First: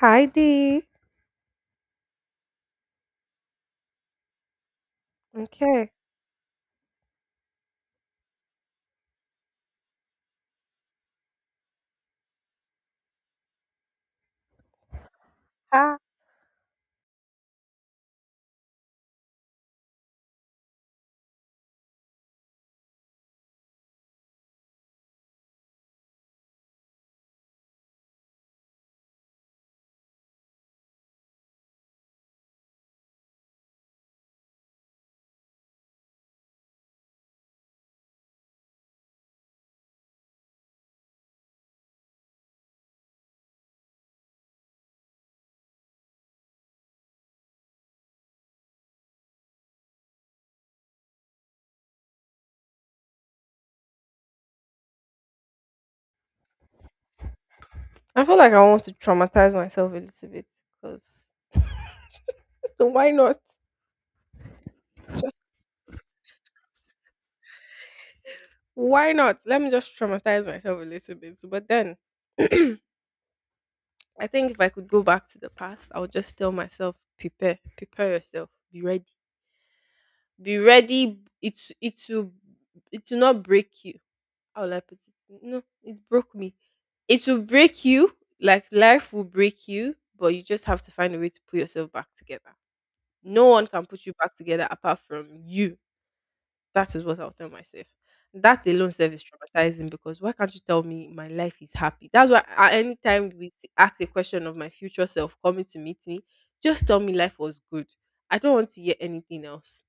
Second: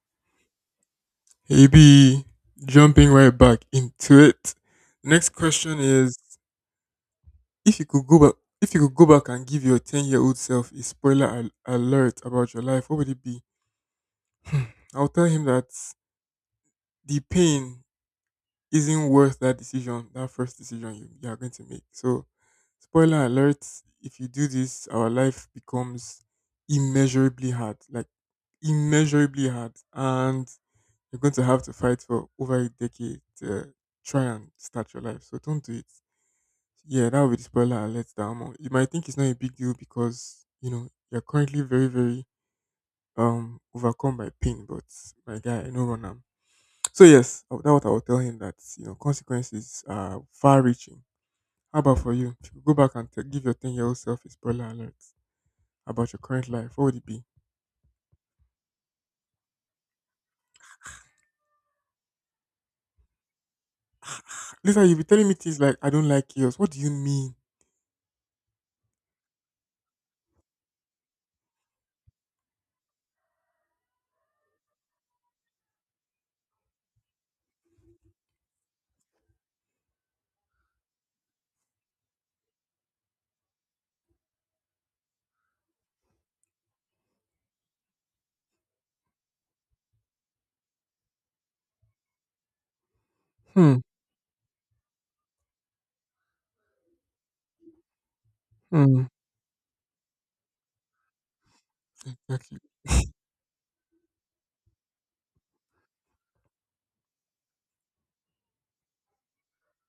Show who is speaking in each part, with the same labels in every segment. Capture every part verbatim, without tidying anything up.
Speaker 1: Heidi.
Speaker 2: Maybe jumping right back into it. Next question
Speaker 1: Okay.
Speaker 2: is: If you could go back, if you could go back and give your ten-year-old self a spoiler al- alert about your life, what would it be? I'll tell him that
Speaker 1: Ah.
Speaker 2: the pain isn't worth that decision, that first decision you, you are going to make. So, spoiler alert: If you do this, our life becomes immeasurably hard, like immeasurably hard, and you're going to have to fight for over a decade to try and start your life. So don't do it. Yeah, that would be the spoiler alert that I'm on. You might think it's not a big deal because, you know, you're currently very, very um overcome by pain, but my guy, I know run am. So yes, I- that's what I will tell him that, you know, consequences are far reaching. How about for you? If you go back and t- give your ten year old self a spoiler alert about your current life, what would it be?
Speaker 1: I feel like I want to traumatize myself a little bit because why not?
Speaker 2: Lisa, you'll be telling me
Speaker 1: Just
Speaker 2: things like, I don't like yours. What do you mean?
Speaker 1: why not? Let me just traumatize myself a little bit. But then I think if I could go back to the past, I would just tell myself, prepare, prepare yourself, be ready, be ready. It it will it will not break you. How will I put it? No, it broke me. It will break you. Like life will break you, but you just have to find a way to put yourself back together. No one
Speaker 2: Hmm.
Speaker 1: can put you back together apart from you. That is what I'll tell myself. That alone
Speaker 2: Hmm.
Speaker 1: self is traumatizing because why can't you tell me my life is happy? That's why
Speaker 2: Exactly.
Speaker 1: a- anytime we s- ask a question of my future self coming to meet me, just tell me life was good. I don't want to hear anything else.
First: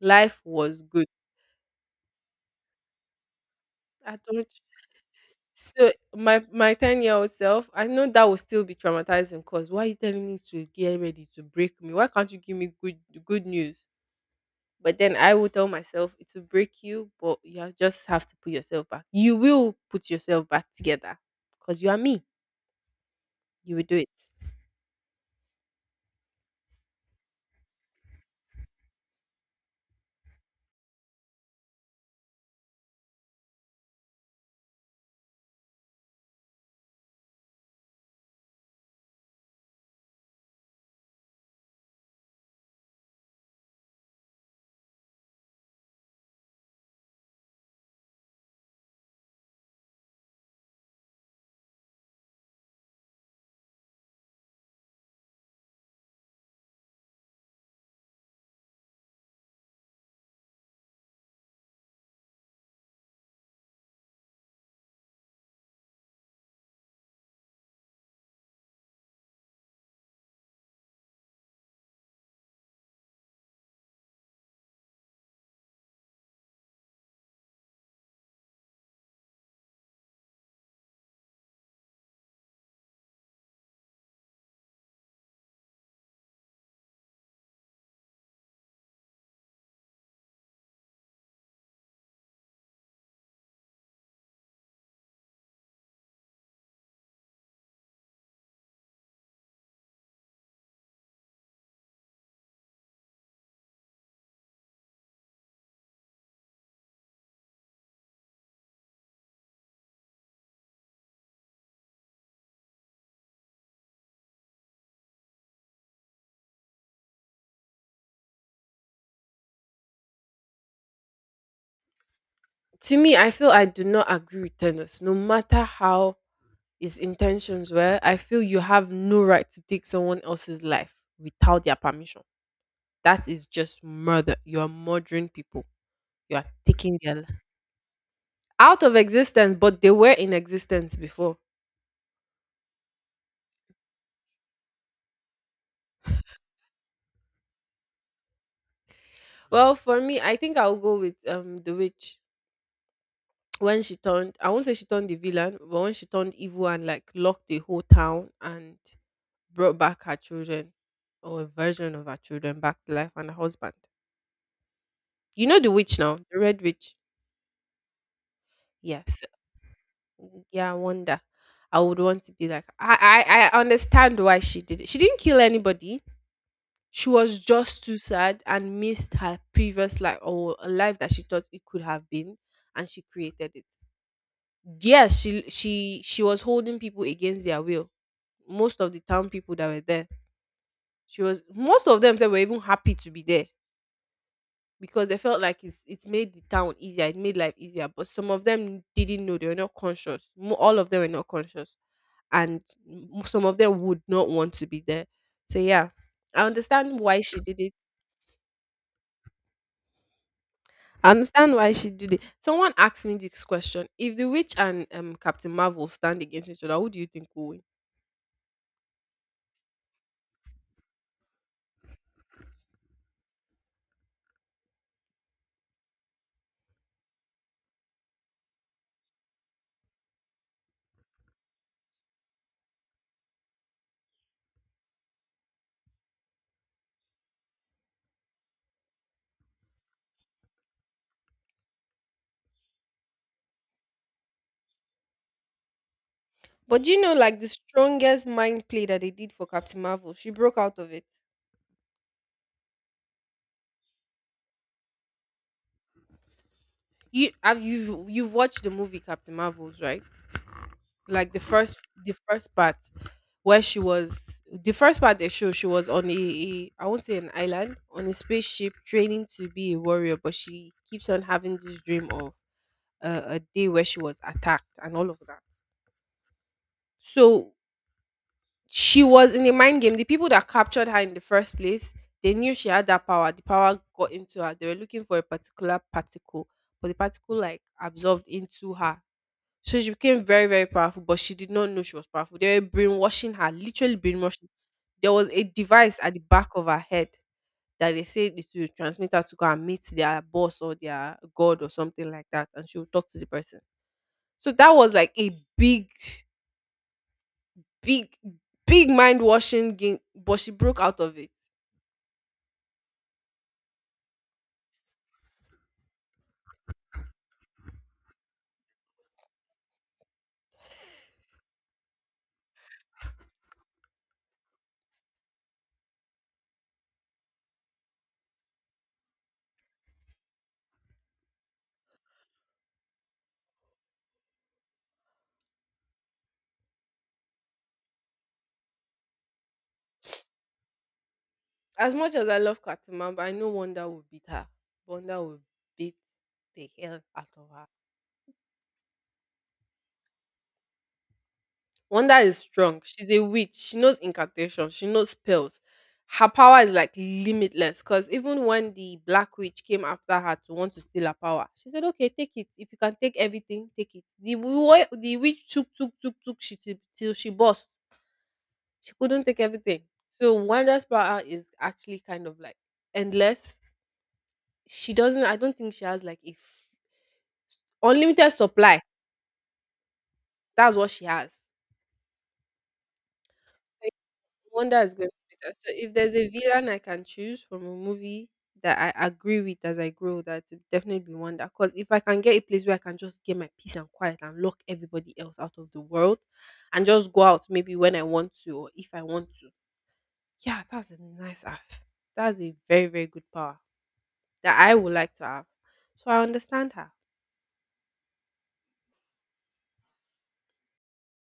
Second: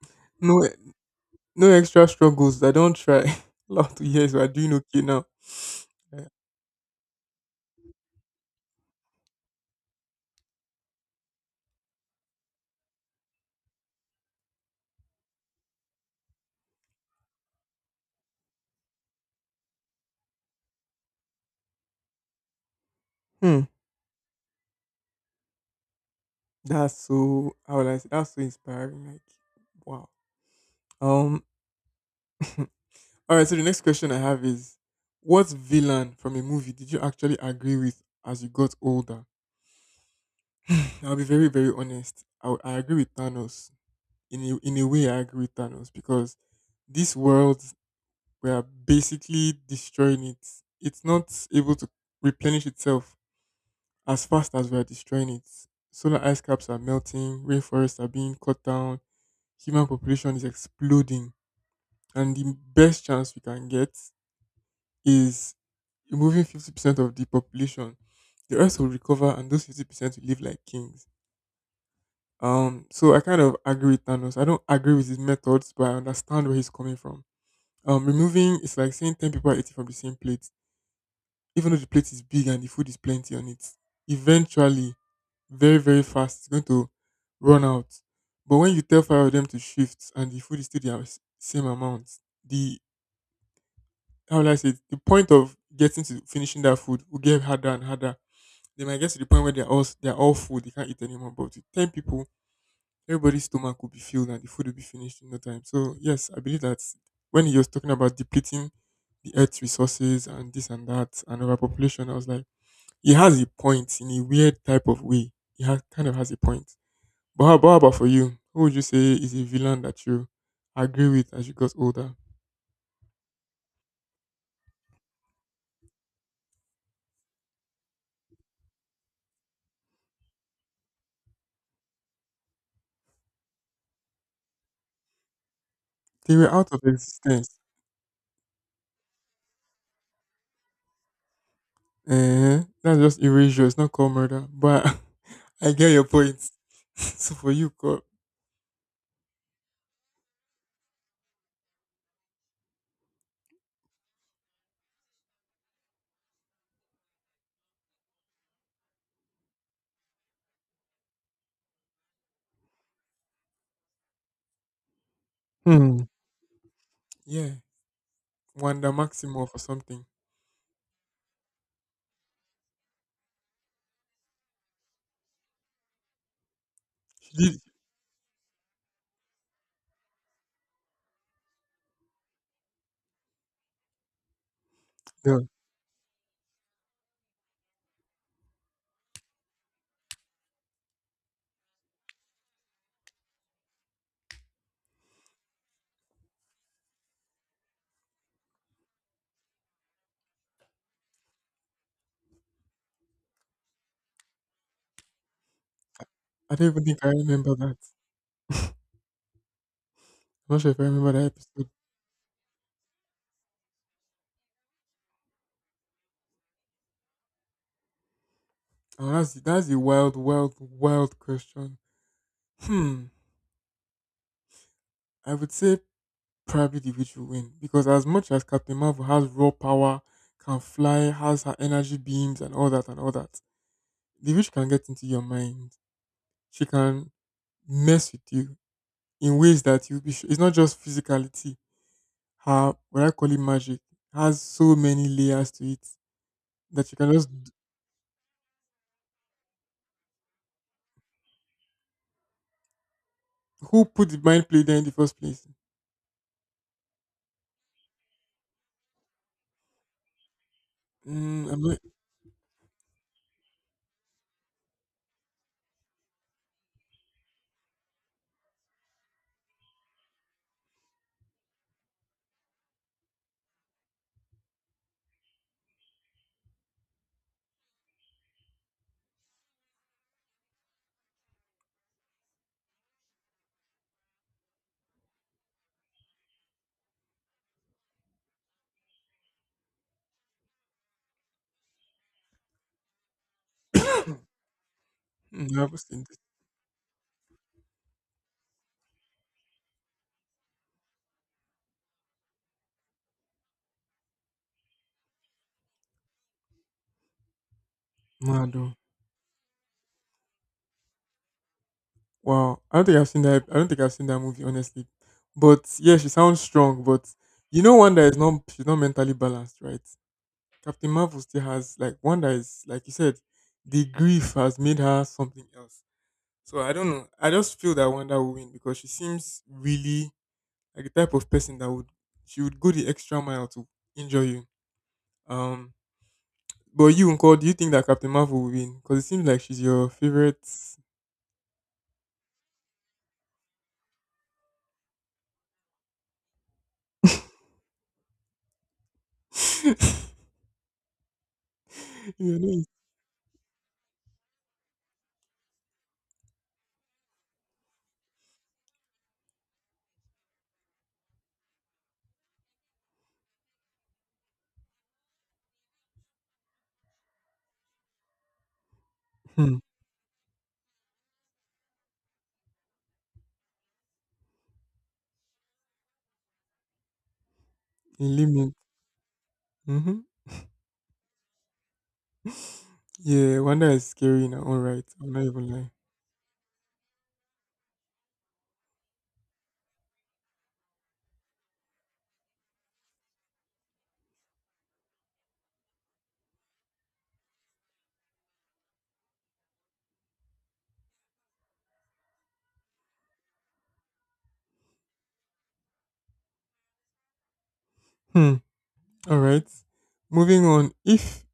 Speaker 1: Life
Speaker 2: No.
Speaker 1: was good.
Speaker 2: No extra struggles. I don't try. Last two
Speaker 1: I
Speaker 2: years, we
Speaker 1: don't.
Speaker 2: are doing okay now.
Speaker 1: So
Speaker 2: Yeah.
Speaker 1: my my ten year old self, I know that will still be traumatizing. Cause why are you telling me to get ready to break me? Why can't you give me good good news? But then I will tell myself it will break you, but you have- just have to put yourself back. You will put yourself back together because you are me.
Speaker 2: Hmm.
Speaker 1: You will do it.
Speaker 2: That's so. How will I say? That's so inspiring. Like, wow. Um. All right. So the next question I have is, what villain from a movie did you actually agree with as you got older? I'll be very, very honest. I, w- I agree with Thanos. In a, in a way, I agree with Thanos because this world, we are basically destroying it. It's not able to replenish itself as fast as we are destroying it. Solar ice caps are melting, rainforests are being cut down, human population is exploding. And the best chance we can get is removing fifty percent of the population. The rest will recover, and those fifty percent will live like kings. Um, so I kind of agree with Thanos. I don't agree with his methods, but I understand where he's coming from. Um, removing it's like saying ten people are eating from the same plate, even though the plate is big and the food is plenty on it. Eventually, very, very fast. It's going to run out. But when you tell five of them to shift and the food is still the as- same amount, the, how will I say it? The point of getting to finishing that food will get harder and harder. They might get to the point where they're all s- they're all full, they can't eat anymore. But with ten people, everybody's stomach will be filled and the food will be finished in no time. So yes, I believe that when he was talking about depleting the earth's resources and this and that and overpopulation, I was like, he has a point in a weird type of way. He has kind of has a point. But how, but how about for you? Who would you say is a villain that you agree with as you got older?
Speaker 1: To me, I feel I do not agree with Thanos. No matter how his intentions were, I feel you have no right to take someone else's life without their permission. That is just murder. You are murdering people.
Speaker 2: They
Speaker 1: You are
Speaker 2: were out of
Speaker 1: taking their li-
Speaker 2: existence.
Speaker 1: out of existence, but they were in existence before.
Speaker 2: Eh, that's just erasure. It's not called murder. But I get your point. So for you, God,
Speaker 1: Well, for me, I think I'll go with um the witch. When she turned, I won't say she turned the villain, but when she turned evil and like locked the whole town and brought back her children, or a version of her children back to life, and her husband. You know, the witch
Speaker 2: hmm,
Speaker 1: now, the red witch.
Speaker 2: yeah, Wanda
Speaker 1: Yes,
Speaker 2: Maximoff or something.
Speaker 1: yeah, I, wonder I would want to be like, i i, I understand why she did it. She didn't kill anybody. She
Speaker 2: She
Speaker 1: was
Speaker 2: did.
Speaker 1: just too sad and missed her previous life, or a life that she thought it could have been, and she created it. Yes,
Speaker 2: Yeah.
Speaker 1: she she she was holding people against their will. Most of the town people that were there, she was most of them said were even happy to be there because they felt like it's it made the town easier, it made life easier. But some of them didn't know, they were not conscious. Mo- all of them were not conscious. And m- some of them would not want to be there. So yeah, I
Speaker 2: I don't even
Speaker 1: understand
Speaker 2: think I
Speaker 1: why she
Speaker 2: remember
Speaker 1: did it.
Speaker 2: that. I'm not sure if I remember
Speaker 1: I
Speaker 2: that
Speaker 1: understand
Speaker 2: episode.
Speaker 1: why she did it. Someone asked me this question: if the witch and um Captain Marvel stand against each other, who do you think will win?
Speaker 2: Oh, that's that's a wild, wild, wild question. Hmm. I would say probably the witch will win because as much as Captain Marvel has raw power, can fly, has her energy beams and all that and all that, the witch can get into your mind. She can mess with you in ways that you be. Sh- it's not just physicality. Her, what I call it, magic has so many layers to it
Speaker 1: But
Speaker 2: that
Speaker 1: do
Speaker 2: you
Speaker 1: you
Speaker 2: can
Speaker 1: know,
Speaker 2: just.
Speaker 1: like the strongest mind play that they did for Captain Marvel, she broke out of it.
Speaker 2: Who put the mind play there in the first place?
Speaker 1: You have you you've watched the movie Captain Marvels, right? Like the
Speaker 2: Mm, I'm
Speaker 1: first
Speaker 2: not.
Speaker 1: the first part, where she was the first part they show, she was on a, a, I won't say an island, on a spaceship training to be a warrior, but she keeps on having this dream of uh, a day where she was attacked and all of that. So she was in a mind game. The people that captured her in the first place, they knew she had that power. The power got into her. They were looking for a particular particle, but the particle like absorbed into her. So she became very, very powerful, but she did not know she was powerful. They were brainwashing her, literally brainwashing. There was a
Speaker 2: Mm, I haven't
Speaker 1: device
Speaker 2: seen
Speaker 1: at
Speaker 2: this.
Speaker 1: the back of her head that they said it will transmit her to go and meet their boss or their god or something like that, and she would talk to the person. So that was like a big, big,
Speaker 2: Mad.
Speaker 1: big mind washing game, but she broke out of it.
Speaker 2: Wow, I don't think I've seen that. I don't think I've seen that movie, honestly. But yeah, she sounds strong. But you know, one that is not, she's not mentally balanced, right? Captain Marvel still has, like, one that is like you said, the grief has made her something else. So I don't know. I just feel that Wanda will win because she seems really like the type of person that would, she would go the extra mile to injure you. Um, but you, Uncle, do you think that Captain Marvel will win? Because it seems like she's your favorite.
Speaker 1: As much as I love Katimamba, I know Wonder will beat her. Wonder will beat the hell out of her. Wonder
Speaker 2: You
Speaker 1: is
Speaker 2: know,
Speaker 1: strong. She's a witch. She knows incantation. She knows spells. Her power is like limitless. Cause even when the black witch came after her to want to steal her power, she said, "Okay, take it. If you can take everything, take it." The wo- the witch took, took, took, took. She till, till she burst. She couldn't take
Speaker 2: hmm,
Speaker 1: everything. So Wanda's power is actually kind of like endless. She doesn't. I don't think she has like if unlimited
Speaker 2: element.
Speaker 1: supply. That's what she has.
Speaker 2: Yeah, Wanda is scary in her own
Speaker 1: Wanda
Speaker 2: right.
Speaker 1: is going
Speaker 2: I'm
Speaker 1: to
Speaker 2: not
Speaker 1: be
Speaker 2: even
Speaker 1: that. So
Speaker 2: lying.
Speaker 1: if there's a villain I can choose from a movie that I agree with as I grow, that would definitely be Wanda. Because if I can get a place where I can just get my peace and quiet and lock everybody else out of the world, and just go out maybe when I want to or if I want to, yeah, that's a nice ass. That's a very, very good power that I would like to have. So I understand her.
Speaker 2: Hmm. All right. Moving on. If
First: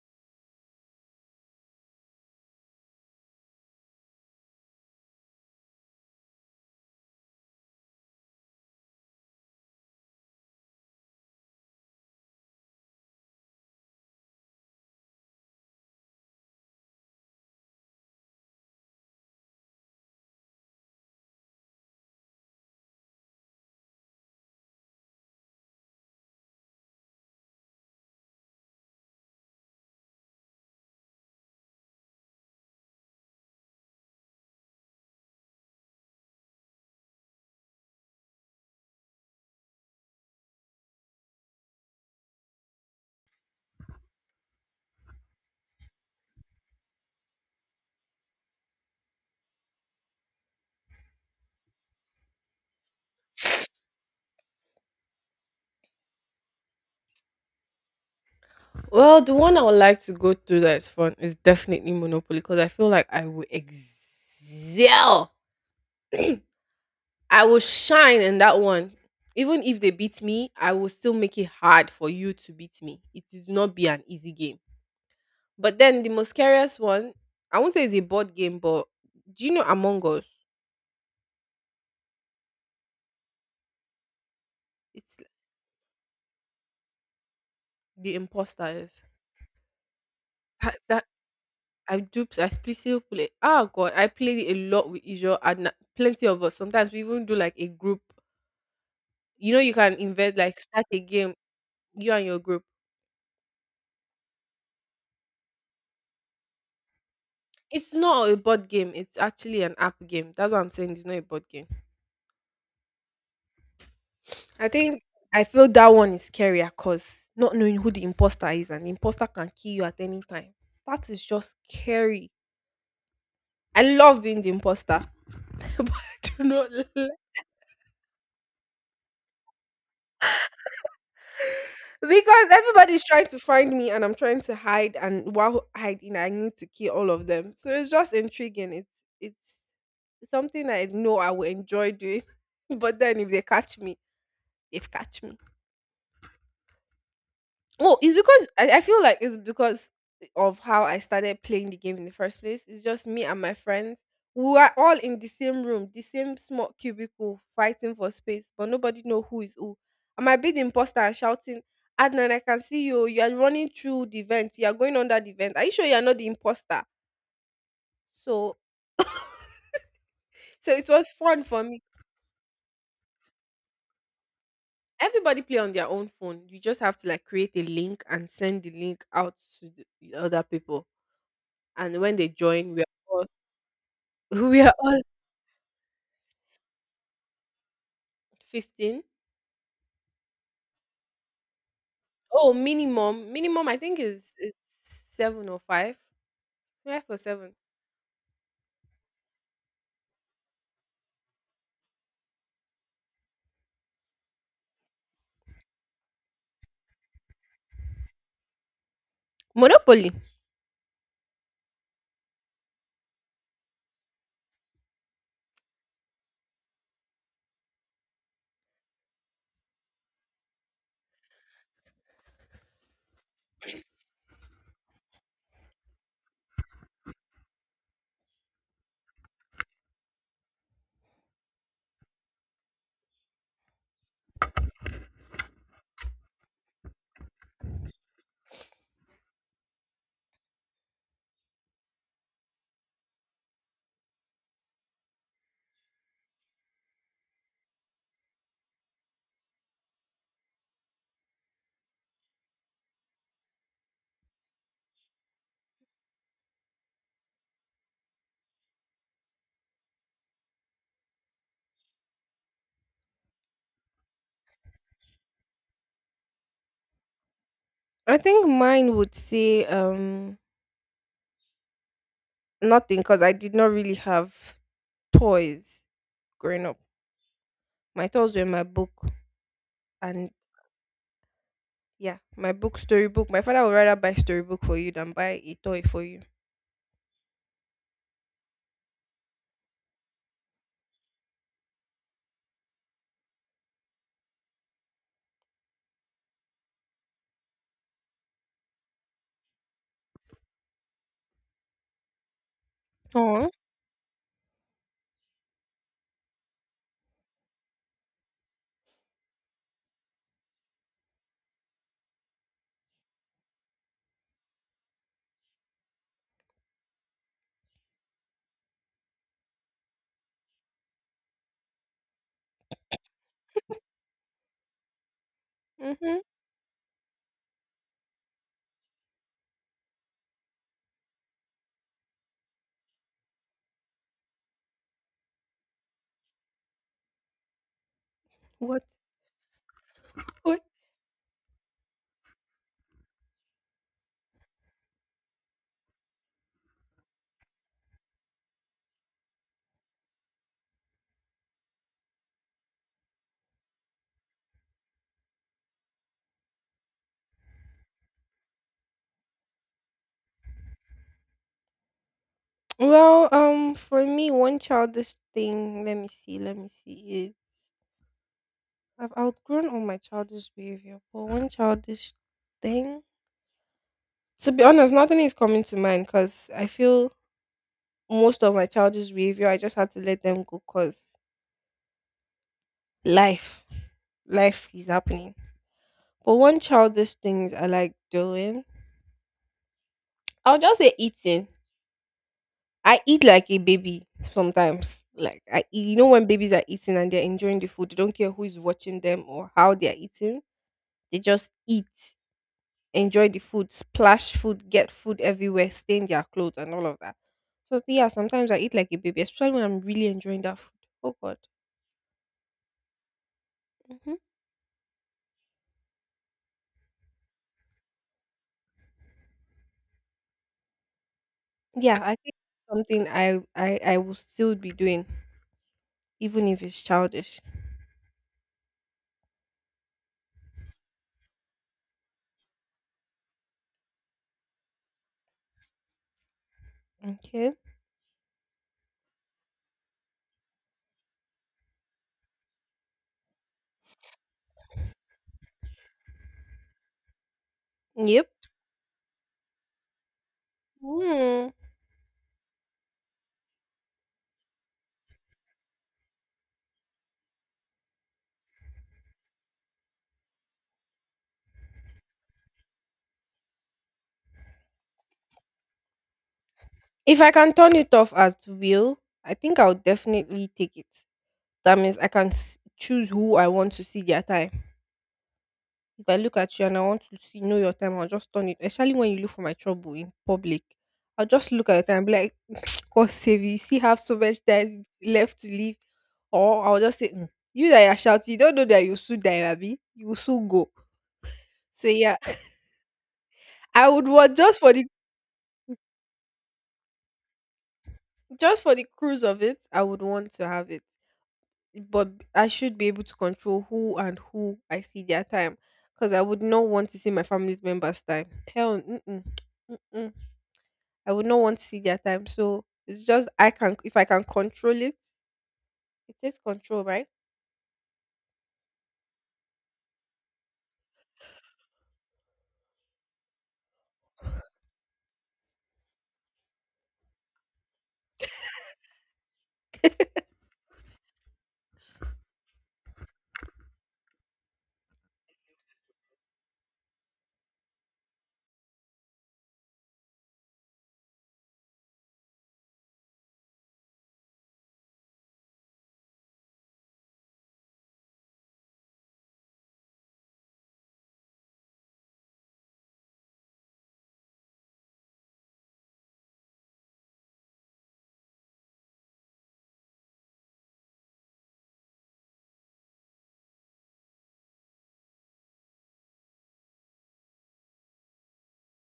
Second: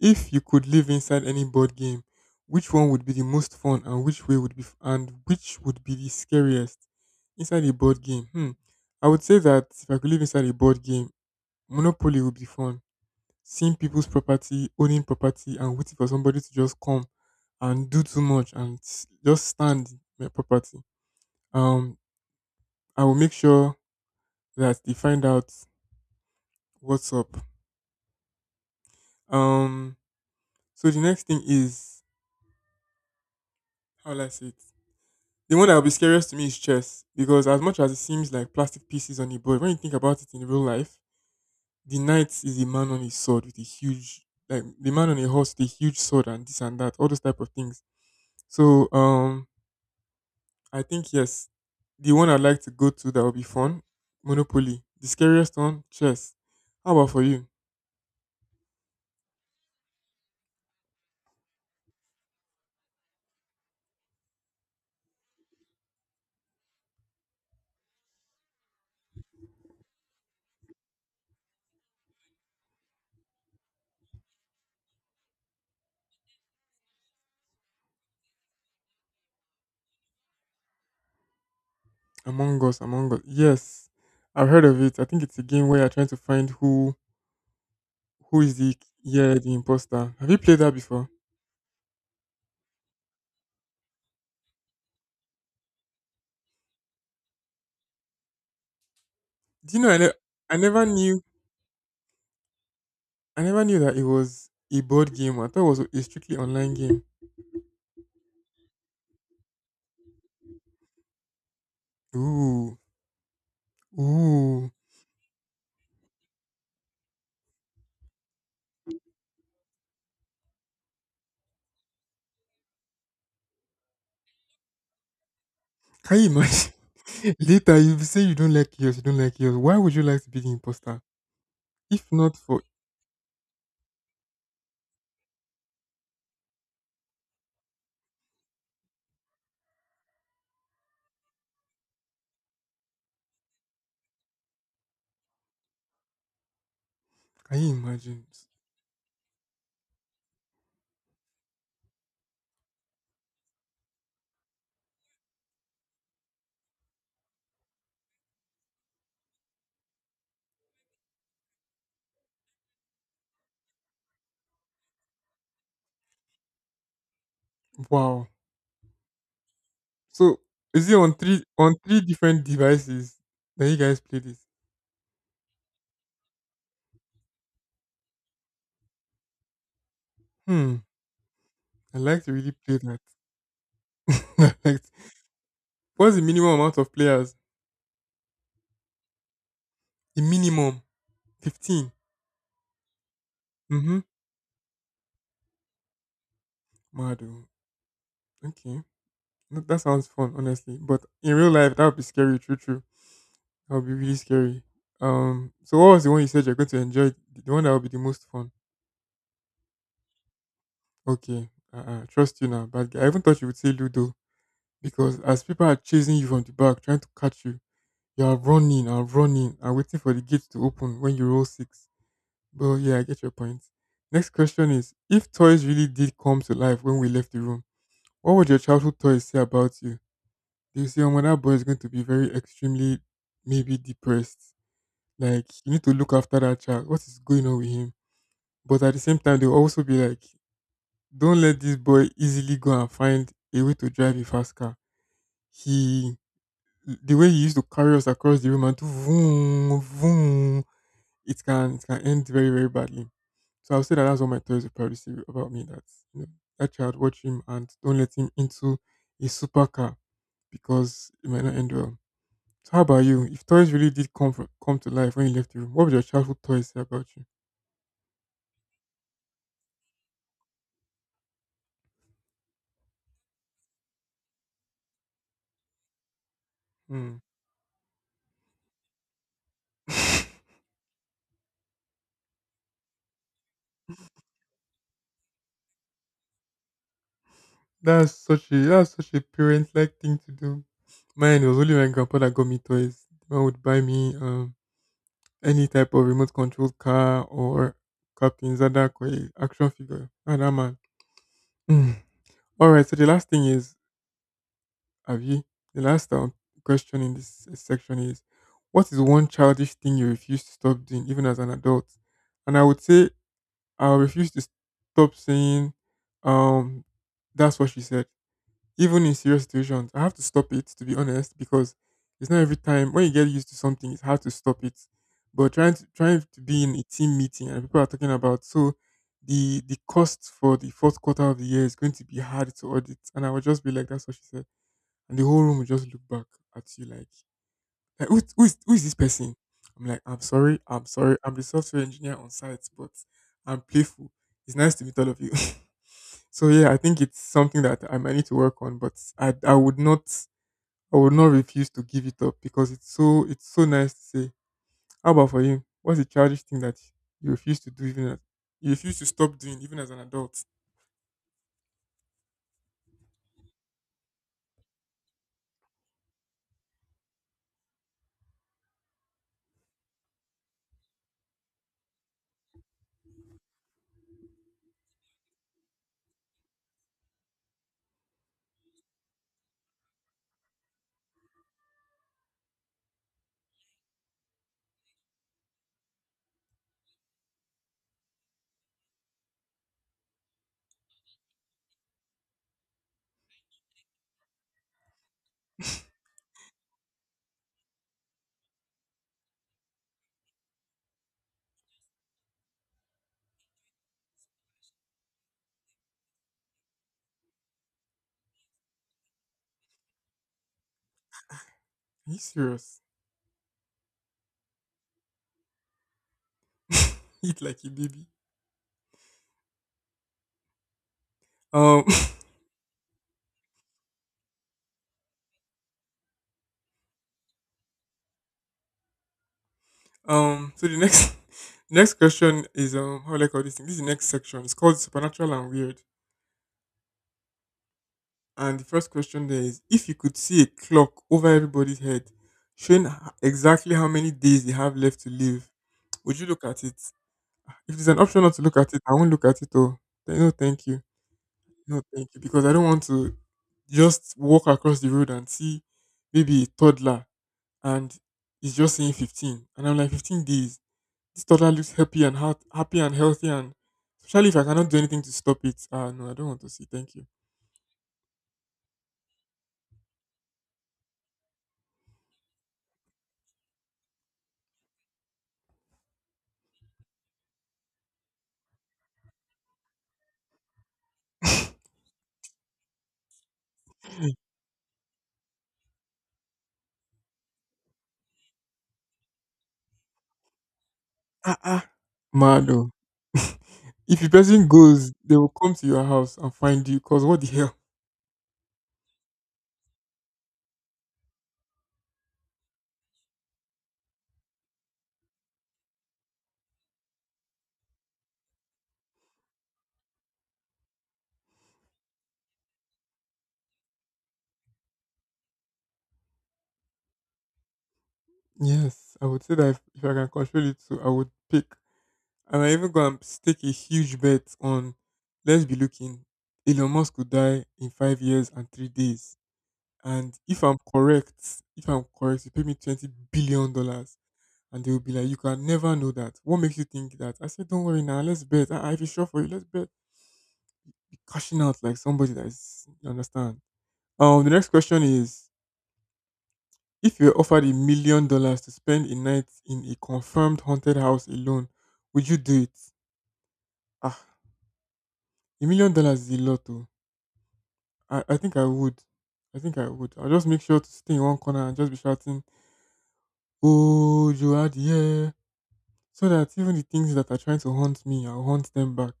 Speaker 2: if you could live inside any board game, which one would be the most fun, and which way would be f- and which would be the scariest inside a board game? Hmm. I would say that if I could live inside a board game, Monopoly would be fun. Seeing people's property, owning property, and waiting for somebody to just come and do too much and s- just stand my property. Um, I will make sure that they find out what's up. Um, so the next thing is, how will I say it? The one that will be scariest to me is chess because as much as it seems like plastic pieces on a board, when you think about it in real life, the knight is a man on his sword with a huge, like, the man on a horse with a huge sword and this and that, all those type of things. So um, I think yes, the one I'd like to go to that will be fun, Monopoly. The scariest one, chess. How about for you?
Speaker 1: Well, the one I would like to go through that is fun is definitely Monopoly because I feel like I will excel. I will shine in that one. Even if they beat me, I will still make it hard for you to beat me. It is not be an easy game. But then the most scariest one, I won't say it's a board game, but do you know Among Us?
Speaker 2: Among Us, Among Us. Yes, I've heard of it. I
Speaker 1: It's
Speaker 2: think it's a game where you're trying to find who.
Speaker 1: the
Speaker 2: Who is the,
Speaker 1: imposters.
Speaker 2: yeah, the imposter? Have you played that
Speaker 1: That, that
Speaker 2: before?
Speaker 1: I do. I play still play. Oh god, I play a lot with Isho and plenty of us. Sometimes we even do like a group. You know,
Speaker 2: Do
Speaker 1: you
Speaker 2: you know
Speaker 1: can
Speaker 2: I, ne-
Speaker 1: invent,
Speaker 2: I
Speaker 1: like
Speaker 2: never
Speaker 1: start a
Speaker 2: knew,
Speaker 1: game. You and your group.
Speaker 2: I never knew that it was a board game. I thought it was a strictly online game.
Speaker 1: It's not a board game. It's actually an app game. That's what I'm saying. It's not a board game.
Speaker 2: Ooh,
Speaker 1: I
Speaker 2: ooh.
Speaker 1: think I feel that one is scarier because not knowing who the imposter is, and the imposter can kill you at any time. That is just scary. I love being the imposter, but I
Speaker 2: Can you
Speaker 1: do not.
Speaker 2: imagine? Later you say you don't like yours, you don't like yours. Why would you like to be the imposter? If not
Speaker 1: Because
Speaker 2: for,
Speaker 1: everybody's trying to find me, and I'm trying to hide, and while hiding I need to kill all of them. So it's just intriguing. It's it's something I know I will enjoy doing. But then if they catch me, they've catch me.
Speaker 2: can you
Speaker 1: Oh, it's
Speaker 2: imagine?
Speaker 1: because I, I feel like it's because of how I started playing the game in the first place. It's just me and my friends. We were all in the same room, the same small cubicle, fighting for space, but nobody know who is who. I might be the imposter and shouting, Adnan, I can see you. You are running through the vent. You are going under the vent. Are you sure you are not the imposter?
Speaker 2: Wow.
Speaker 1: So,
Speaker 2: So
Speaker 1: so
Speaker 2: is
Speaker 1: it
Speaker 2: it
Speaker 1: was
Speaker 2: on three,
Speaker 1: fun for
Speaker 2: on
Speaker 1: me.
Speaker 2: three different devices that you guys play this?
Speaker 1: Everybody play on their own phone. You just have to like create a link and send the link out to the the other
Speaker 2: Hmm.
Speaker 1: people.
Speaker 2: I
Speaker 1: And when
Speaker 2: like
Speaker 1: they
Speaker 2: to really
Speaker 1: join,
Speaker 2: play
Speaker 1: we are
Speaker 2: that.
Speaker 1: all. We are
Speaker 2: Like,
Speaker 1: all
Speaker 2: what's the minimum amount of players?
Speaker 1: fifteen.
Speaker 2: The minimum. fifteen.
Speaker 1: Oh, minimum minimum I
Speaker 2: Mm-hmm.
Speaker 1: think is is seven or five. Five or
Speaker 2: Madu.
Speaker 1: seven.
Speaker 2: Okay. That, that sounds fun, honestly. But in real life, that would be scary, true, true. That would be really scary. Um. So what was the one you said you're going to enjoy? The the one that would be the most fun.
Speaker 1: Monopoly.
Speaker 2: Okay. Uh, uh, trust you now, bad guy. I even thought you would say Ludo because as people are chasing you from the back, trying to catch you, you are running and running and waiting for the gate to open when you roll six. But yeah, I get your point. Next question is: If toys really did come to life when we left the room, what would your childhood toys say about you? They say, oh, that boy is going to be very extremely, maybe depressed. Like, you need to look after that child. What is going on with him? But at the same time, they'll also be like, don't let this boy easily go and find a way to drive a fast car. He, the way he used to carry us across the room and do vroom, vroom, it can, it can end very, very badly. So I'll say that that's what my toys will probably say about me. That, you know, that child, watch him and don't let him into a supercar because it might not end well. So how about you? If toys really did come fr- come to life when you left the room, what would your childhood toys say about you?
Speaker 1: I think mine would say um nothing because I did not really have toys growing up.
Speaker 2: Hmm.
Speaker 1: My toys were my book. And yeah, my book, storybook. My father would rather buy storybook for you than buy a toy for you.
Speaker 2: that's such a that's such a parent like thing to do. Mine, it was only my grandpa that got me toys. The man would buy me um any type of remote controlled car or Captain Zadak or a action figure. Ah, that man. Hmm. All right. So the last thing
Speaker 1: Oh.
Speaker 2: is, have you? The last um, question in this uh, section is, what is one childish thing you refuse to stop doing even as an adult? And I would say I refuse to stop saying, um, that's what she said. Even in serious situations, I have to stop it to be honest, because it's not every time, when you get used to something, it's hard to stop it. But trying to
Speaker 1: Mm-hmm.
Speaker 2: trying to be in a team meeting and people are talking about, so the the cost for the fourth quarter of the year is going to be hard to audit, and I would just be like, "That's what she said," and the whole room would just look back at you like like, who, who, is, who is
Speaker 1: What?
Speaker 2: this person? I'm like, "I'm sorry,
Speaker 1: What?
Speaker 2: I'm sorry. I'm the software engineer on site, but I'm playful. It's nice to meet all of you." So yeah, I think it's something that I might need to work on, but I, I would not I would not refuse to give it up, because it's so it's so nice to say. How about for you? What's the childish thing that you refuse to do even as you refuse to stop doing even as an adult?
Speaker 1: Well, um, for me, one childish thing. Let me see. Let me see. Is, I've outgrown all my childish behavior, but one childish thing. To be honest, nothing is coming to mind because I feel most of my childish behavior, I just had to let them go because life, life is happening. But one childish things I like doing, I'll just say eating. I eat like a baby sometimes. Like, I, eat- you know, when babies are eating and they're enjoying the food, they don't care who is watching them or how they are eating. They just eat, enjoy the food, splash food, get food everywhere, stain their clothes and all of that. So yeah, sometimes I eat like a baby, especially when I'm really enjoying that food. Oh God.
Speaker 2: Are you serious?
Speaker 1: Hmm.
Speaker 2: Eat like a baby. Um
Speaker 1: Yeah, I think something I, I I will still be doing, even if it's childish.
Speaker 2: Um. So the next next question is, um how do I call this thing? This is the next section. It's called supernatural and weird.
Speaker 1: Okay.
Speaker 2: And the first question there is, if you could see a clock over everybody's head, showing h- exactly how many days they have left to live, would you look at it? If there's an option
Speaker 1: Yep.
Speaker 2: not to look at it, I won't look at it. Oh, no, thank you.
Speaker 1: Hmm.
Speaker 2: No, thank you. Because I don't want to just walk across the road and see maybe a toddler, and he's just saying fifteen, and I'm like, fifteen days? This toddler looks happy and heart, happy and healthy, and especially if I cannot do anything to stop it. Ah, no, I don't want to see. Thank you.
Speaker 1: If I can turn it off as will, I think I'll definitely take it. That means I can s- choose who I want to see their time. If I look at you and I want to see know your time, I'll just turn it. Especially when you look for my trouble in public, I'll just look at your time and be like, "God save you! You still have so much time left to live," or I'll just say, "Mm, "You that you are shouting, you don't know that you soon die, Abby. You will soon go."
Speaker 2: Ah, ah,
Speaker 1: So yeah,
Speaker 2: Mado.
Speaker 1: I
Speaker 2: If
Speaker 1: would
Speaker 2: the
Speaker 1: want
Speaker 2: person
Speaker 1: just for the
Speaker 2: goes, they will come to your house and find you. 'Cause what the hell?
Speaker 1: just for the cruise of it, I would want to have it, but b- I should be able to control who and who I see their time, because I would not want to see my family's members' time. Hell, mm-mm. Mm-mm. I would not want to see their time. So it's just I can if I can control it. It says control, right?
Speaker 2: Yes, I would say that, if, if, I can control it too, I would pick. And I even gonna stake a huge bet on. Let's be looking. Elon Musk could die in five years and three days. And if I'm correct, if I'm correct, you pay me twenty billion dollars. And they will be like, "You can never know that. What makes you think that?" I said, "Don't worry now, let's bet. I, if it's sure for you, let's bet." Be cashing out like somebody that is, you understand. Um, the next question is, if you were offered a million dollars to spend a night in a confirmed haunted house alone, would you do it? Ah, a million dollars is a lot, though. I, I think I would. I think I would. I'll just make sure to stay in one corner and just be shouting, "Oh, you are the air," so that even the things that are trying to haunt me, I'll haunt them back.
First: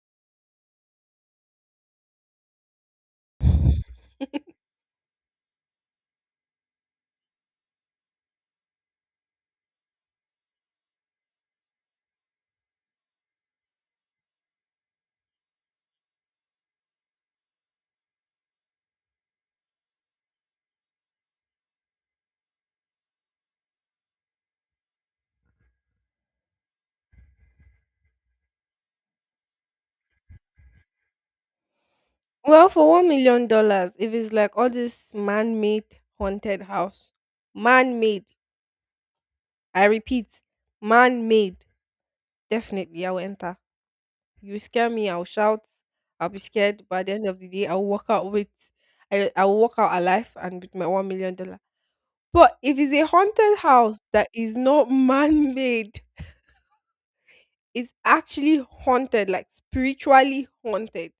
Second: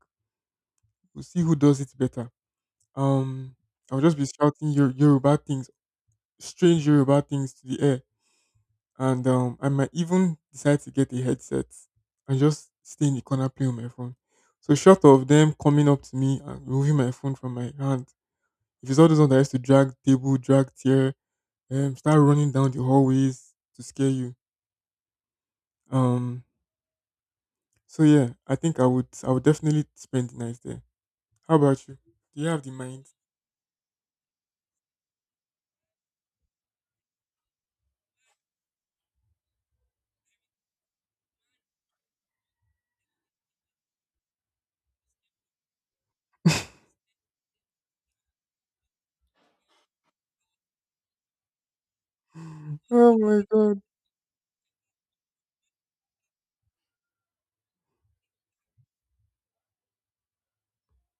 Speaker 2: We'll see who does it better. Um, I'll just be shouting your Yoruba things, strange Yoruba things to the air, and um, I might even decide to get a headset and just stay in the corner playing on my phone. So short of them coming up to me and removing my phone from my hand, if it's all those ones that used to drag table, drag chair, um, start running down the hallways to scare you. Um, so yeah, I think I would, I would definitely spend the night there. How about you? Do you have
Speaker 1: Well,
Speaker 2: the
Speaker 1: for
Speaker 2: mind?
Speaker 1: one million dollars, if it's like all this man-made haunted house, man-made, I repeat, man-made, definitely I will enter. You scare me, I'll shout, I'll be scared, but at the end of the day, I'll walk out with, I I will walk out alive and with my one million dollar. But if it's a
Speaker 2: Oh my
Speaker 1: haunted
Speaker 2: God.
Speaker 1: house that is not man-made, is actually haunted, like spiritually haunted.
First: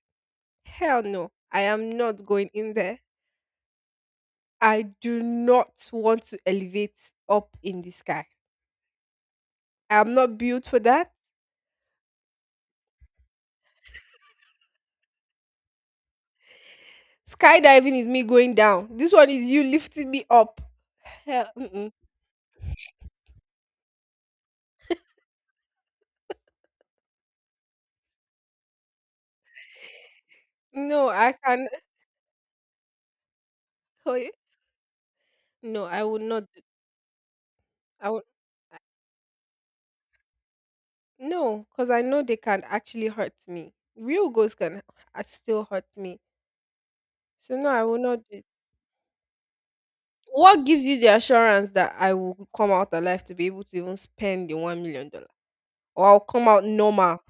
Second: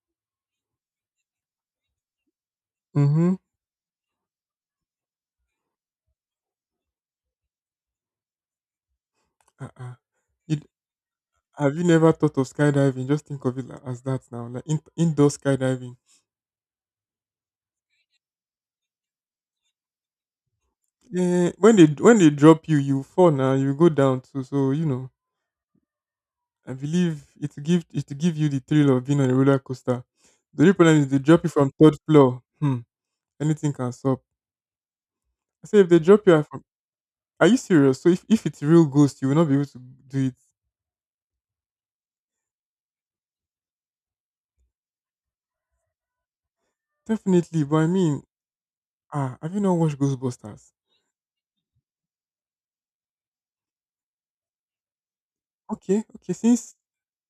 Speaker 1: Hell no, I am not going in there.
Speaker 2: Mm-hmm.
Speaker 1: I do not want to elevate up in the sky.
Speaker 2: Uh-uh.
Speaker 1: I am not
Speaker 2: It,
Speaker 1: built for that.
Speaker 2: have you never thought of skydiving? Just think of it like, as that now, like in, indoor skydiving.
Speaker 1: Skydiving is me going down. This one is you lifting me up. Hell,
Speaker 2: Eh, when they
Speaker 1: mm-mm.
Speaker 2: when they drop you, you fall now. You go down too. So you know, I believe it will give it will give you the thrill of being on a roller coaster. The only problem is,
Speaker 1: No,
Speaker 2: they
Speaker 1: I
Speaker 2: drop you
Speaker 1: can.
Speaker 2: from third floor. Hmm, anything can
Speaker 1: Oh,
Speaker 2: stop.
Speaker 1: yeah.
Speaker 2: I say
Speaker 1: No,
Speaker 2: if they
Speaker 1: I would
Speaker 2: drop you
Speaker 1: not. do-
Speaker 2: from, are you serious? So
Speaker 1: I would
Speaker 2: if, if it's real ghost, you will not be able to do it.
Speaker 1: No, because I know they can actually hurt me. Real ghosts can uh, still hurt me. So
Speaker 2: Definitely,
Speaker 1: no,
Speaker 2: but
Speaker 1: I
Speaker 2: I
Speaker 1: will not
Speaker 2: mean,
Speaker 1: do it.
Speaker 2: ah, have you not watched
Speaker 1: What
Speaker 2: Ghostbusters?
Speaker 1: gives you the assurance that I will come out alive to be able to even spend the one million dollar,
Speaker 2: Okay,
Speaker 1: or I'll
Speaker 2: okay.
Speaker 1: come out
Speaker 2: Since
Speaker 1: normal?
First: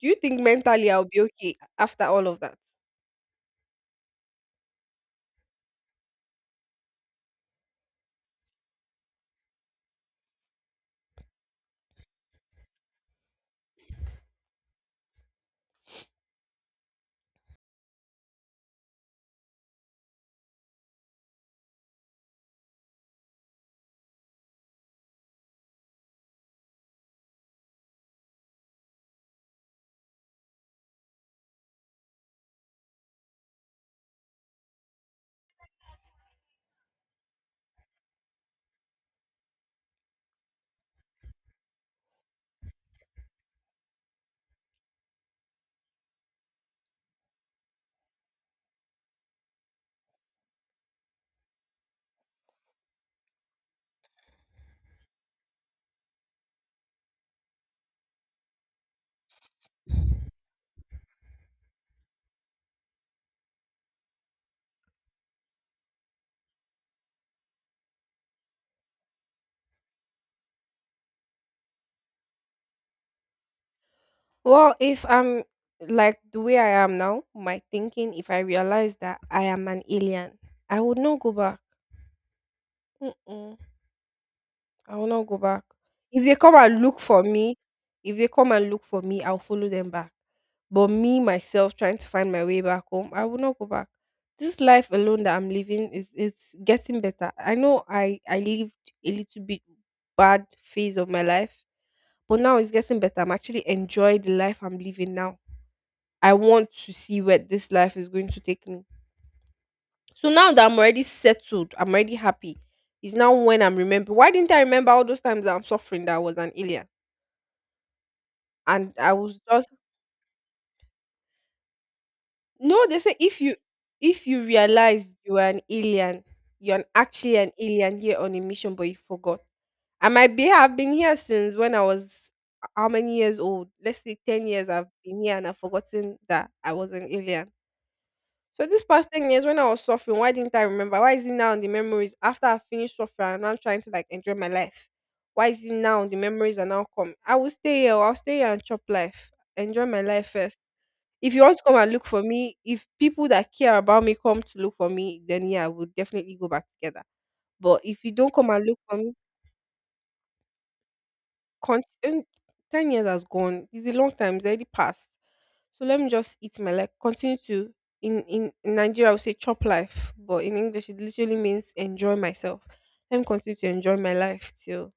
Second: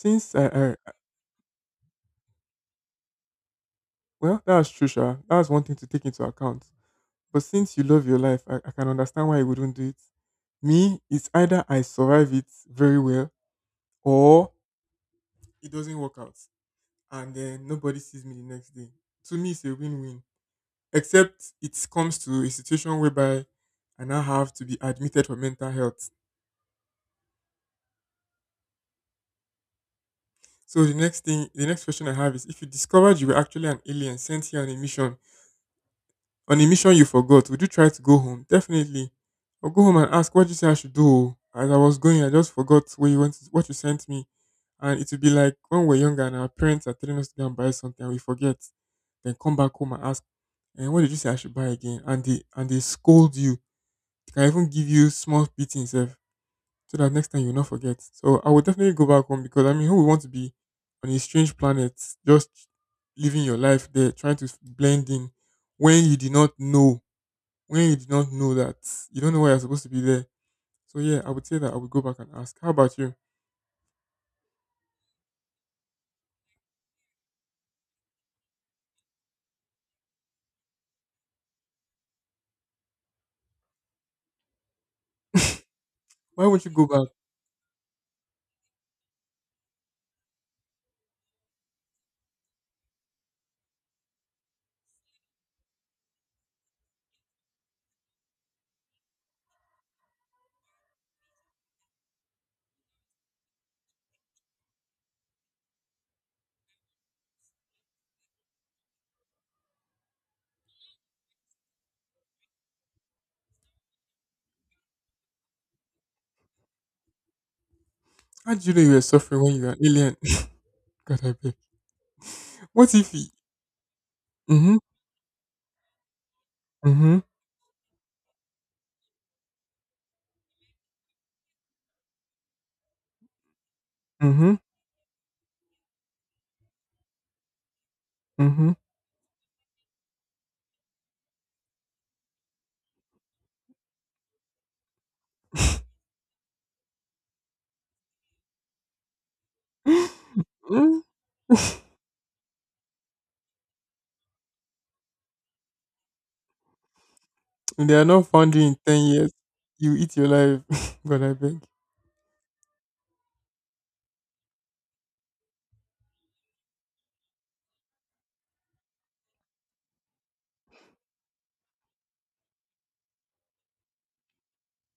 Speaker 1: Do you think
Speaker 2: I uh,
Speaker 1: mentally
Speaker 2: uh,
Speaker 1: I'll be okay after all of that?
Speaker 2: well, that's true, sha. That's one thing to take into account. But since you love your life, I, I can understand why you wouldn't do it. Me, it's either I survive it very well, or it doesn't work out, and then nobody sees me the next day. To me, it's a win-win. Except it comes to a situation whereby I now have to be admitted for mental health. So the next thing, the next question I have is: if you discovered you were actually an alien sent here on a mission, on a mission you forgot, would you try to go home? Definitely. I'll go home and ask, what did you say I should do? As I was going, I just forgot where you went, what you sent me. And it would be like when we're younger and our parents are telling us to go and buy something and we forget. Then come back home and ask, "And what did you say I should buy again?" And they and they scold you. They can even give you small beatings, if, so that next time you'll not forget. So I would definitely go back home, because I mean, who would want to be on a strange planet just living your life there, trying to blend in when you did not know when you did not know that you don't know why you're supposed to be there. So yeah, I would say that I would go back and ask. How about you?
Speaker 1: Well, if I'm like the way I am now, my thinking, if I realize that I am an alien, I would not go back. Mm-mm, I will not go back. If they
Speaker 2: Why
Speaker 1: come
Speaker 2: would you
Speaker 1: and
Speaker 2: go
Speaker 1: look
Speaker 2: back?
Speaker 1: for me, If they come and look for me, I'll follow them back. But me myself trying to find my way back home, I will not go back. This life alone that I'm living, is it's getting better. I know I I lived a little bit bad phase of my life, but now it's getting better. I'm actually enjoying the life I'm living now. I want to see where this life is going to take me. So now that I'm already settled, I'm already happy. It's now when I'm remembering. Why didn't I remember all those times that I'm suffering that I was an alien?
Speaker 2: How did you know you
Speaker 1: And
Speaker 2: were
Speaker 1: I was
Speaker 2: suffering when you were
Speaker 1: just
Speaker 2: an alien? God, I beg.
Speaker 1: No,
Speaker 2: What
Speaker 1: they
Speaker 2: if
Speaker 1: say
Speaker 2: he?
Speaker 1: if you if you
Speaker 2: Mhm,
Speaker 1: realize you are an alien, you're an-
Speaker 2: mhm,
Speaker 1: actually an alien here on a mission, but you forgot. I might be have been here since when I was h- how many years old? Let's say ten
Speaker 2: mhm,
Speaker 1: years. I've been here and I've forgotten that I was an alien. So
Speaker 2: mhm.
Speaker 1: this past ten years, when I was suffering, why didn't I remember? Why is it now in the memories after I finished suffering and now trying to like enjoy my life? Why is it now the memories are now come? I will stay here. I'll stay here and chop life. Enjoy my life first.
Speaker 2: Mm,
Speaker 1: If you want to come and look for me, if people that care about me come to look for me, then yeah, we'll definitely go back together. But
Speaker 2: if they
Speaker 1: if
Speaker 2: are
Speaker 1: you
Speaker 2: not
Speaker 1: don't come
Speaker 2: found you
Speaker 1: and
Speaker 2: in
Speaker 1: look for
Speaker 2: ten
Speaker 1: me,
Speaker 2: years. You eat your life. God, I beg.
Speaker 1: con- um, ten years has gone. It's a long time. It's already passed. So let me just eat my life. Continue to, in, in, in Nigeria, I would say chop life. But in English, it literally means enjoy myself. Let me continue to enjoy my life till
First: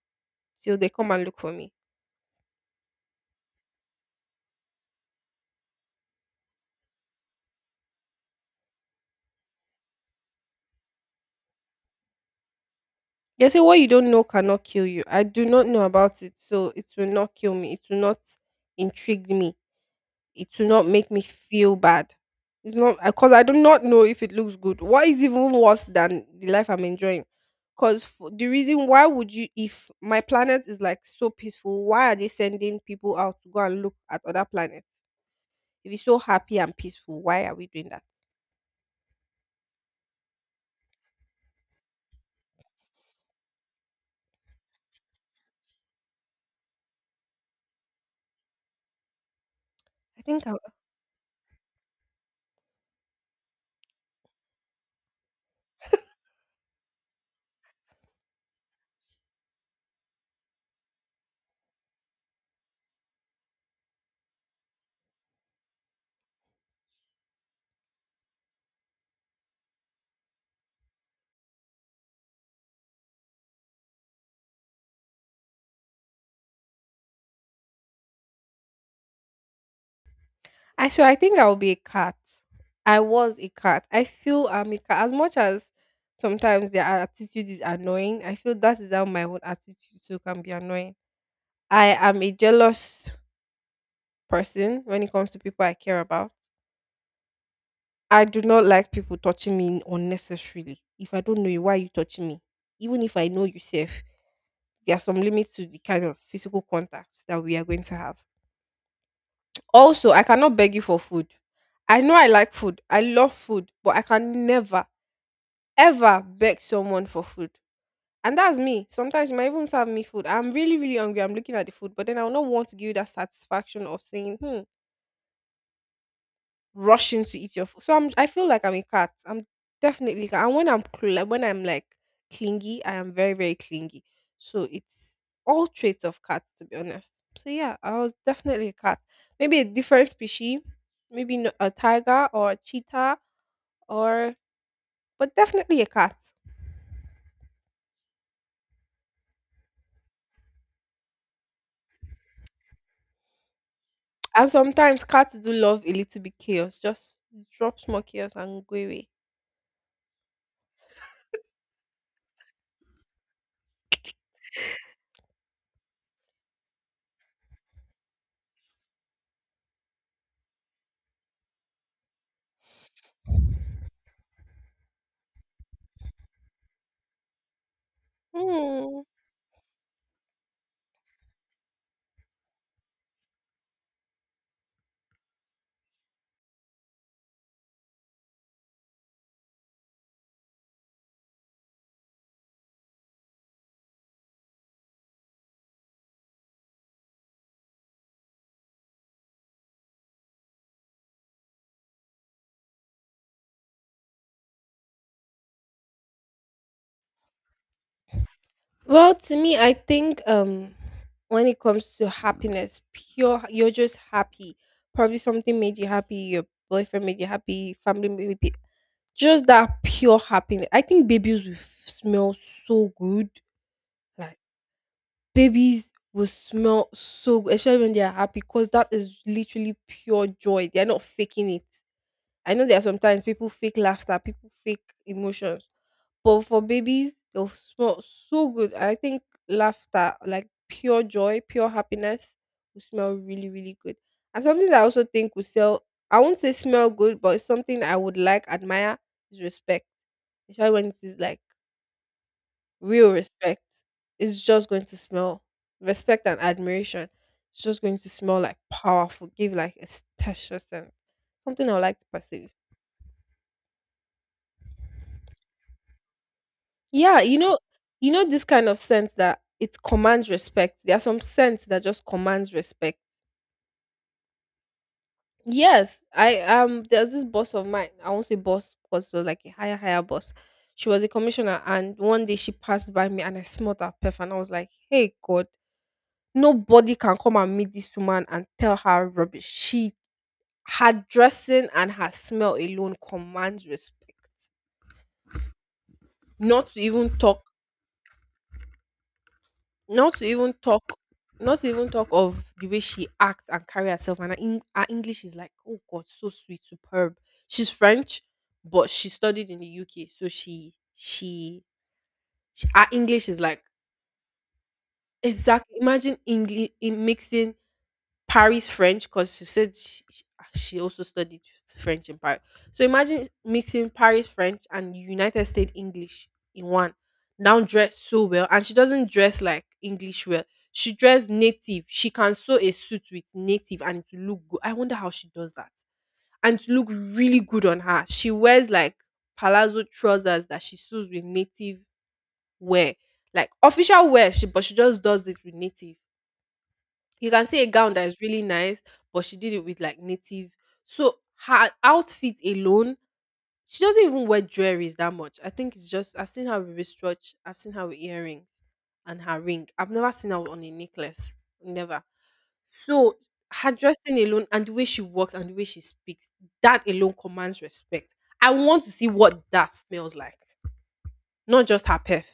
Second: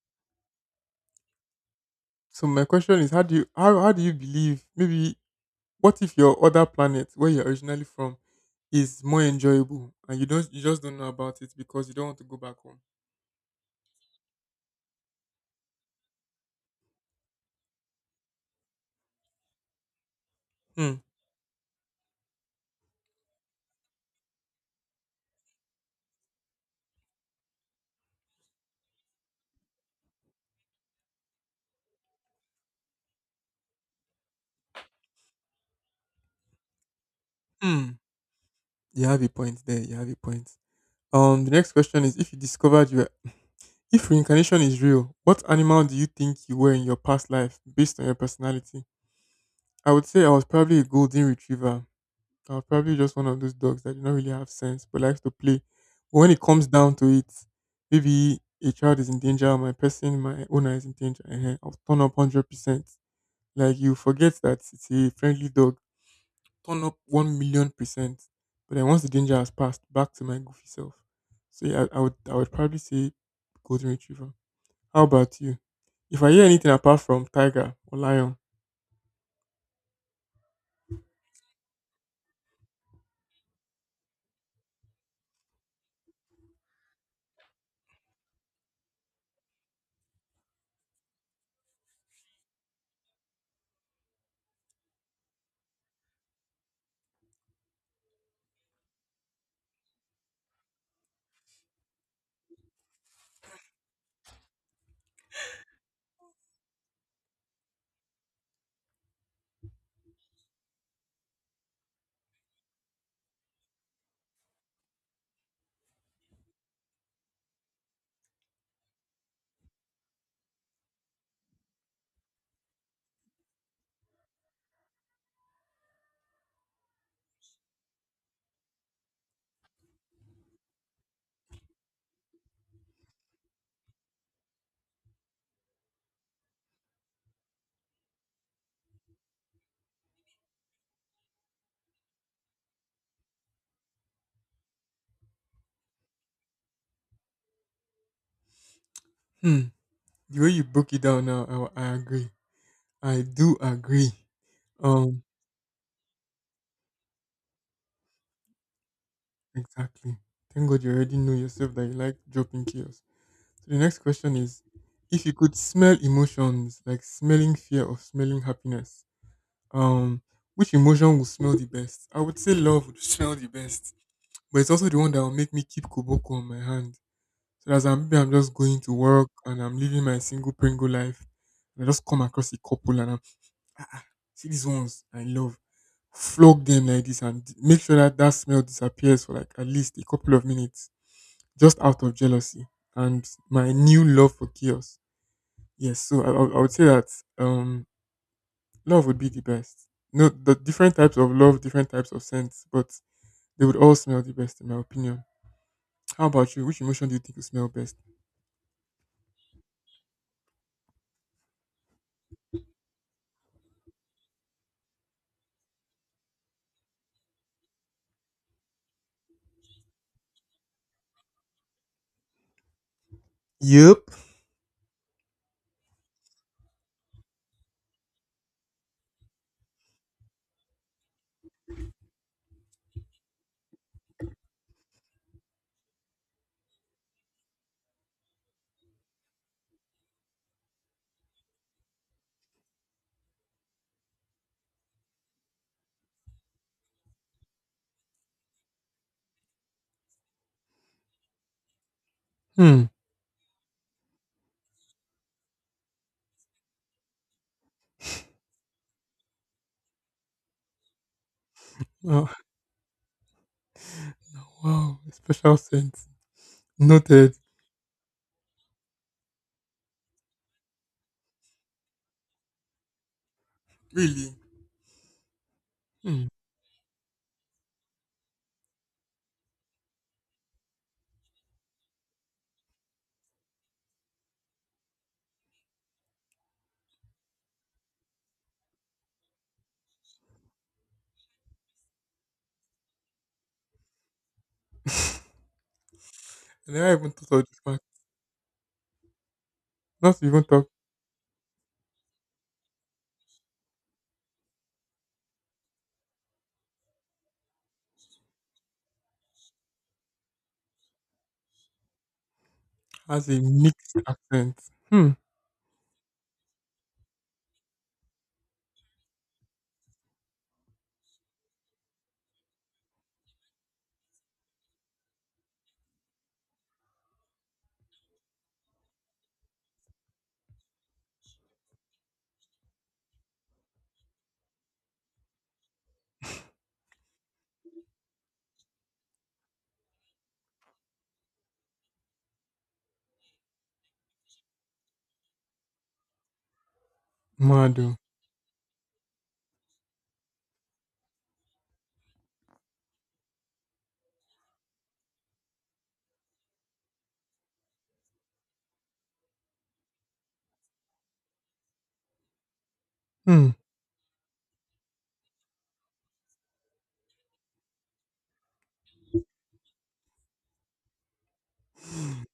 Speaker 1: till they come and look for me.
Speaker 2: So my question is, how do you how, how do you believe? Maybe what if your other planet where you're originally from is more enjoyable, and you don't you just don't know about it, because you don't want to go back home.
Speaker 1: They say what you don't know cannot kill you. I do not know about it, so it will not kill me. It will not intrigue me. It will not
Speaker 2: Hmm.
Speaker 1: make me feel bad. It's not because I do not know if it looks good. What is even worse than the life I'm enjoying? Because the reason why would you, if my planet is like so peaceful, why are they sending people out to go and look at other planets? If it's so happy and peaceful, why are we doing
Speaker 2: Hmm.
Speaker 1: that?
Speaker 2: You have a point there. You have a point. Um, the next question is: If you discovered you, were, if reincarnation is real, what animal do you think you were in your past life based on your personality? I would
Speaker 1: I
Speaker 2: say I was
Speaker 1: think I,
Speaker 2: probably a golden retriever. I was probably just one of those dogs that do not really have sense but likes to play. But when it comes down to it, maybe a child is in danger, or my person, my owner is in danger. uh I'll turn up hundred percent. Like, you forget that it's a friendly dog. Turn up one million percent. But then once the danger has passed, back to my goofy self. So yeah, I, I would I would probably say golden retriever. How about you? If I hear anything apart from tiger or lion.
Speaker 1: I so I think I will be a cat. I was a cat. I feel I'm a cat. As much as sometimes their attitude is annoying, I feel that is how my own attitude too can be annoying. I am a jealous person when it comes to people I care about. I do not like people touching me unnecessarily. If I don't know you, why are you touching me? Even if I know you safe, there are some limits to the kind of physical contacts that we are going to have. Also, I cannot beg you for food. I know I like food. I love food, but I can never, ever beg someone for food. And that's me. Sometimes you might even serve me food. I'm really, really hungry. I'm looking at the food, but then I will not want to give you that satisfaction of saying, hmm, rushing to eat your food. So I'm I feel like I'm a cat. I'm definitely a cat. And when I'm cl- like, when I'm like clingy, I am very very clingy. So it's all traits of cats to be honest. So yeah, I was definitely a cat. Maybe a different species, maybe no- a tiger or a cheetah or but definitely a cat.
Speaker 2: Hmm, the way you broke it down now, I, I agree. I do agree.
Speaker 1: And sometimes
Speaker 2: Um,
Speaker 1: cats do love a little bit chaos. Just drop more chaos and go away.
Speaker 2: exactly. Thank God you already know yourself that you like dropping chaos. So the next question is, if you could smell emotions, like smelling fear or smelling happiness, Um, which emotion will smell the best? I would say love would smell the best, but it's also the one that will make me keep koboko on my hand. So that's I'm, maybe I'm just going to
Speaker 1: Hmm.
Speaker 2: work, and I'm living my single pringle life, and I just come across a couple, and I'm ah, ah, see these ones I love, flog them like this and d- make sure that that smell disappears for like at least a couple of minutes, just out of jealousy and my new love for chaos. Yes, so I, I I would say that. Um, Love would be the best. No, the different types of love, different types of scents, but they would all smell the best in my opinion. How about you? Which emotion do you think would smell best?
Speaker 1: Well, to me, I think um when it comes to happiness, pure you're just happy. Probably something made you happy, your boyfriend made you happy, family made you just that pure happiness. I think babies will f- smell so good.
Speaker 2: Yep.
Speaker 1: Like babies will smell so good, especially when they are happy, because that is literally pure joy. They are not faking it. I know there are sometimes people fake laughter, people fake emotions, but for babies, they'll smell so good. I think laughter, like pure joy, pure happiness, will smell really, really good. And something that I also think will sell, I won't say smell good, but it's something I would like, admire, is respect. Especially when it is like
Speaker 2: Hmm.
Speaker 1: real respect. It's just going to smell respect and admiration. It's just going to smell like powerful, give like a special scent. Something I would like to
Speaker 2: Oh,
Speaker 1: pursue.
Speaker 2: wow. Special scent.
Speaker 1: Yeah,
Speaker 2: Noted.
Speaker 1: you know, you know this kind of scent that it commands respect. There are some scents that just commands respect.
Speaker 2: Really?
Speaker 1: Yes,
Speaker 2: Hmm.
Speaker 1: I um there's this boss of mine. I won't say boss because it was like a higher higher boss. She was a commissioner, and one day she passed by me, and I smelled her perf, and I was like, "Hey God, nobody can come and meet this woman and tell her rubbish." She, her dressing and her smell alone commands respect.
Speaker 2: I
Speaker 1: Not to
Speaker 2: never even
Speaker 1: even
Speaker 2: thought
Speaker 1: talk
Speaker 2: of this one.
Speaker 1: Not
Speaker 2: Not
Speaker 1: to
Speaker 2: to even
Speaker 1: even
Speaker 2: talk,
Speaker 1: talk, not to even talk of the way she acts and carry herself, and her, Eng- her English is like, oh God, so sweet, superb. She's French, but she studied in the U K, so she she, she her English
Speaker 2: has a
Speaker 1: is like
Speaker 2: mixed accent. Hmm.
Speaker 1: exactly. Imagine English in mixing Paris French, because she said she, she also studied French in Paris. So imagine mixing Paris French and United States English in one. Now dressed so well, and she doesn't dress like English well. She dressed native. She can sew a suit with native and it will look good. I wonder how she does that. And it look really good on her. She wears like palazzo trousers that she sews with native wear, like official wear. She but she just does it with native. You can see a gown
Speaker 2: Mado.
Speaker 1: that is really nice, but she did it with like native. So her outfit alone, she doesn't even wear jewelries that much. I think it's just I've seen her with wristwatch, I've seen her with earrings and her ring. I've never seen her on a necklace. Never. So
Speaker 2: Hmm.
Speaker 1: her dressing alone and the way she walks and the way she speaks, that alone commands respect. I want to see what that smells like. Not just her perf,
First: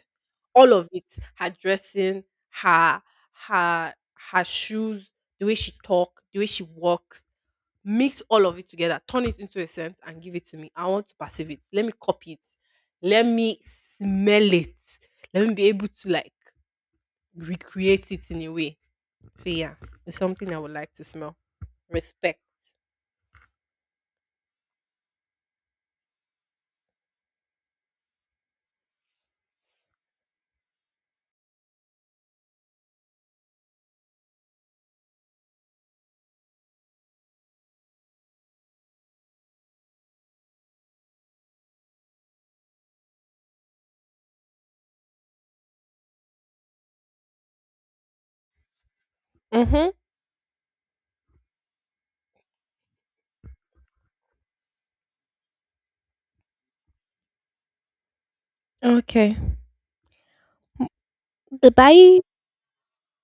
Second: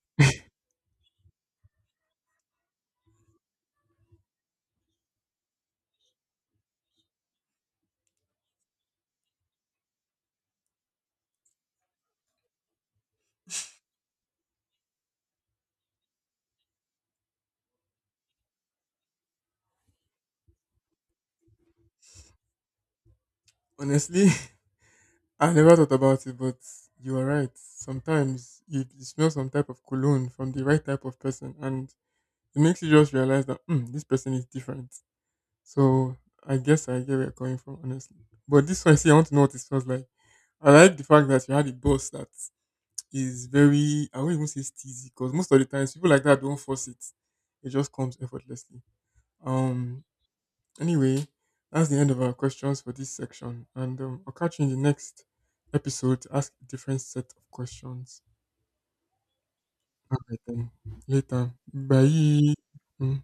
Speaker 1: all of it. Her dressing, her her her shoes, the way she talk, the way she walks. Mix all of it together, turn it into a scent, and give it to me. I want to perceive it. Let me copy it. Let me smell it. Let me be able to like recreate it in a way. So yeah, it's something I would like to smell. Respect.
Speaker 2: Honestly, I never thought about it, but you are right. Sometimes you you smell some type of cologne from the right type of person, and it makes you just realize that, mm, this person is different. So I guess I get where you're coming from, honestly. But this one, see, I want to know what it feels like. I like the fact that you had a boss that is very, I won't even say steezy, because most of the times people like that don't force it. It just comes effortlessly.
Speaker 1: Mm-hmm.
Speaker 2: Um. Anyway, that's the end of our questions for this section. And um, I'll catch you in the next episode to ask a different set of questions.
Speaker 1: Okay.
Speaker 2: All right, then. Later.
Speaker 1: Goodbye.
Speaker 2: Bye. Mm.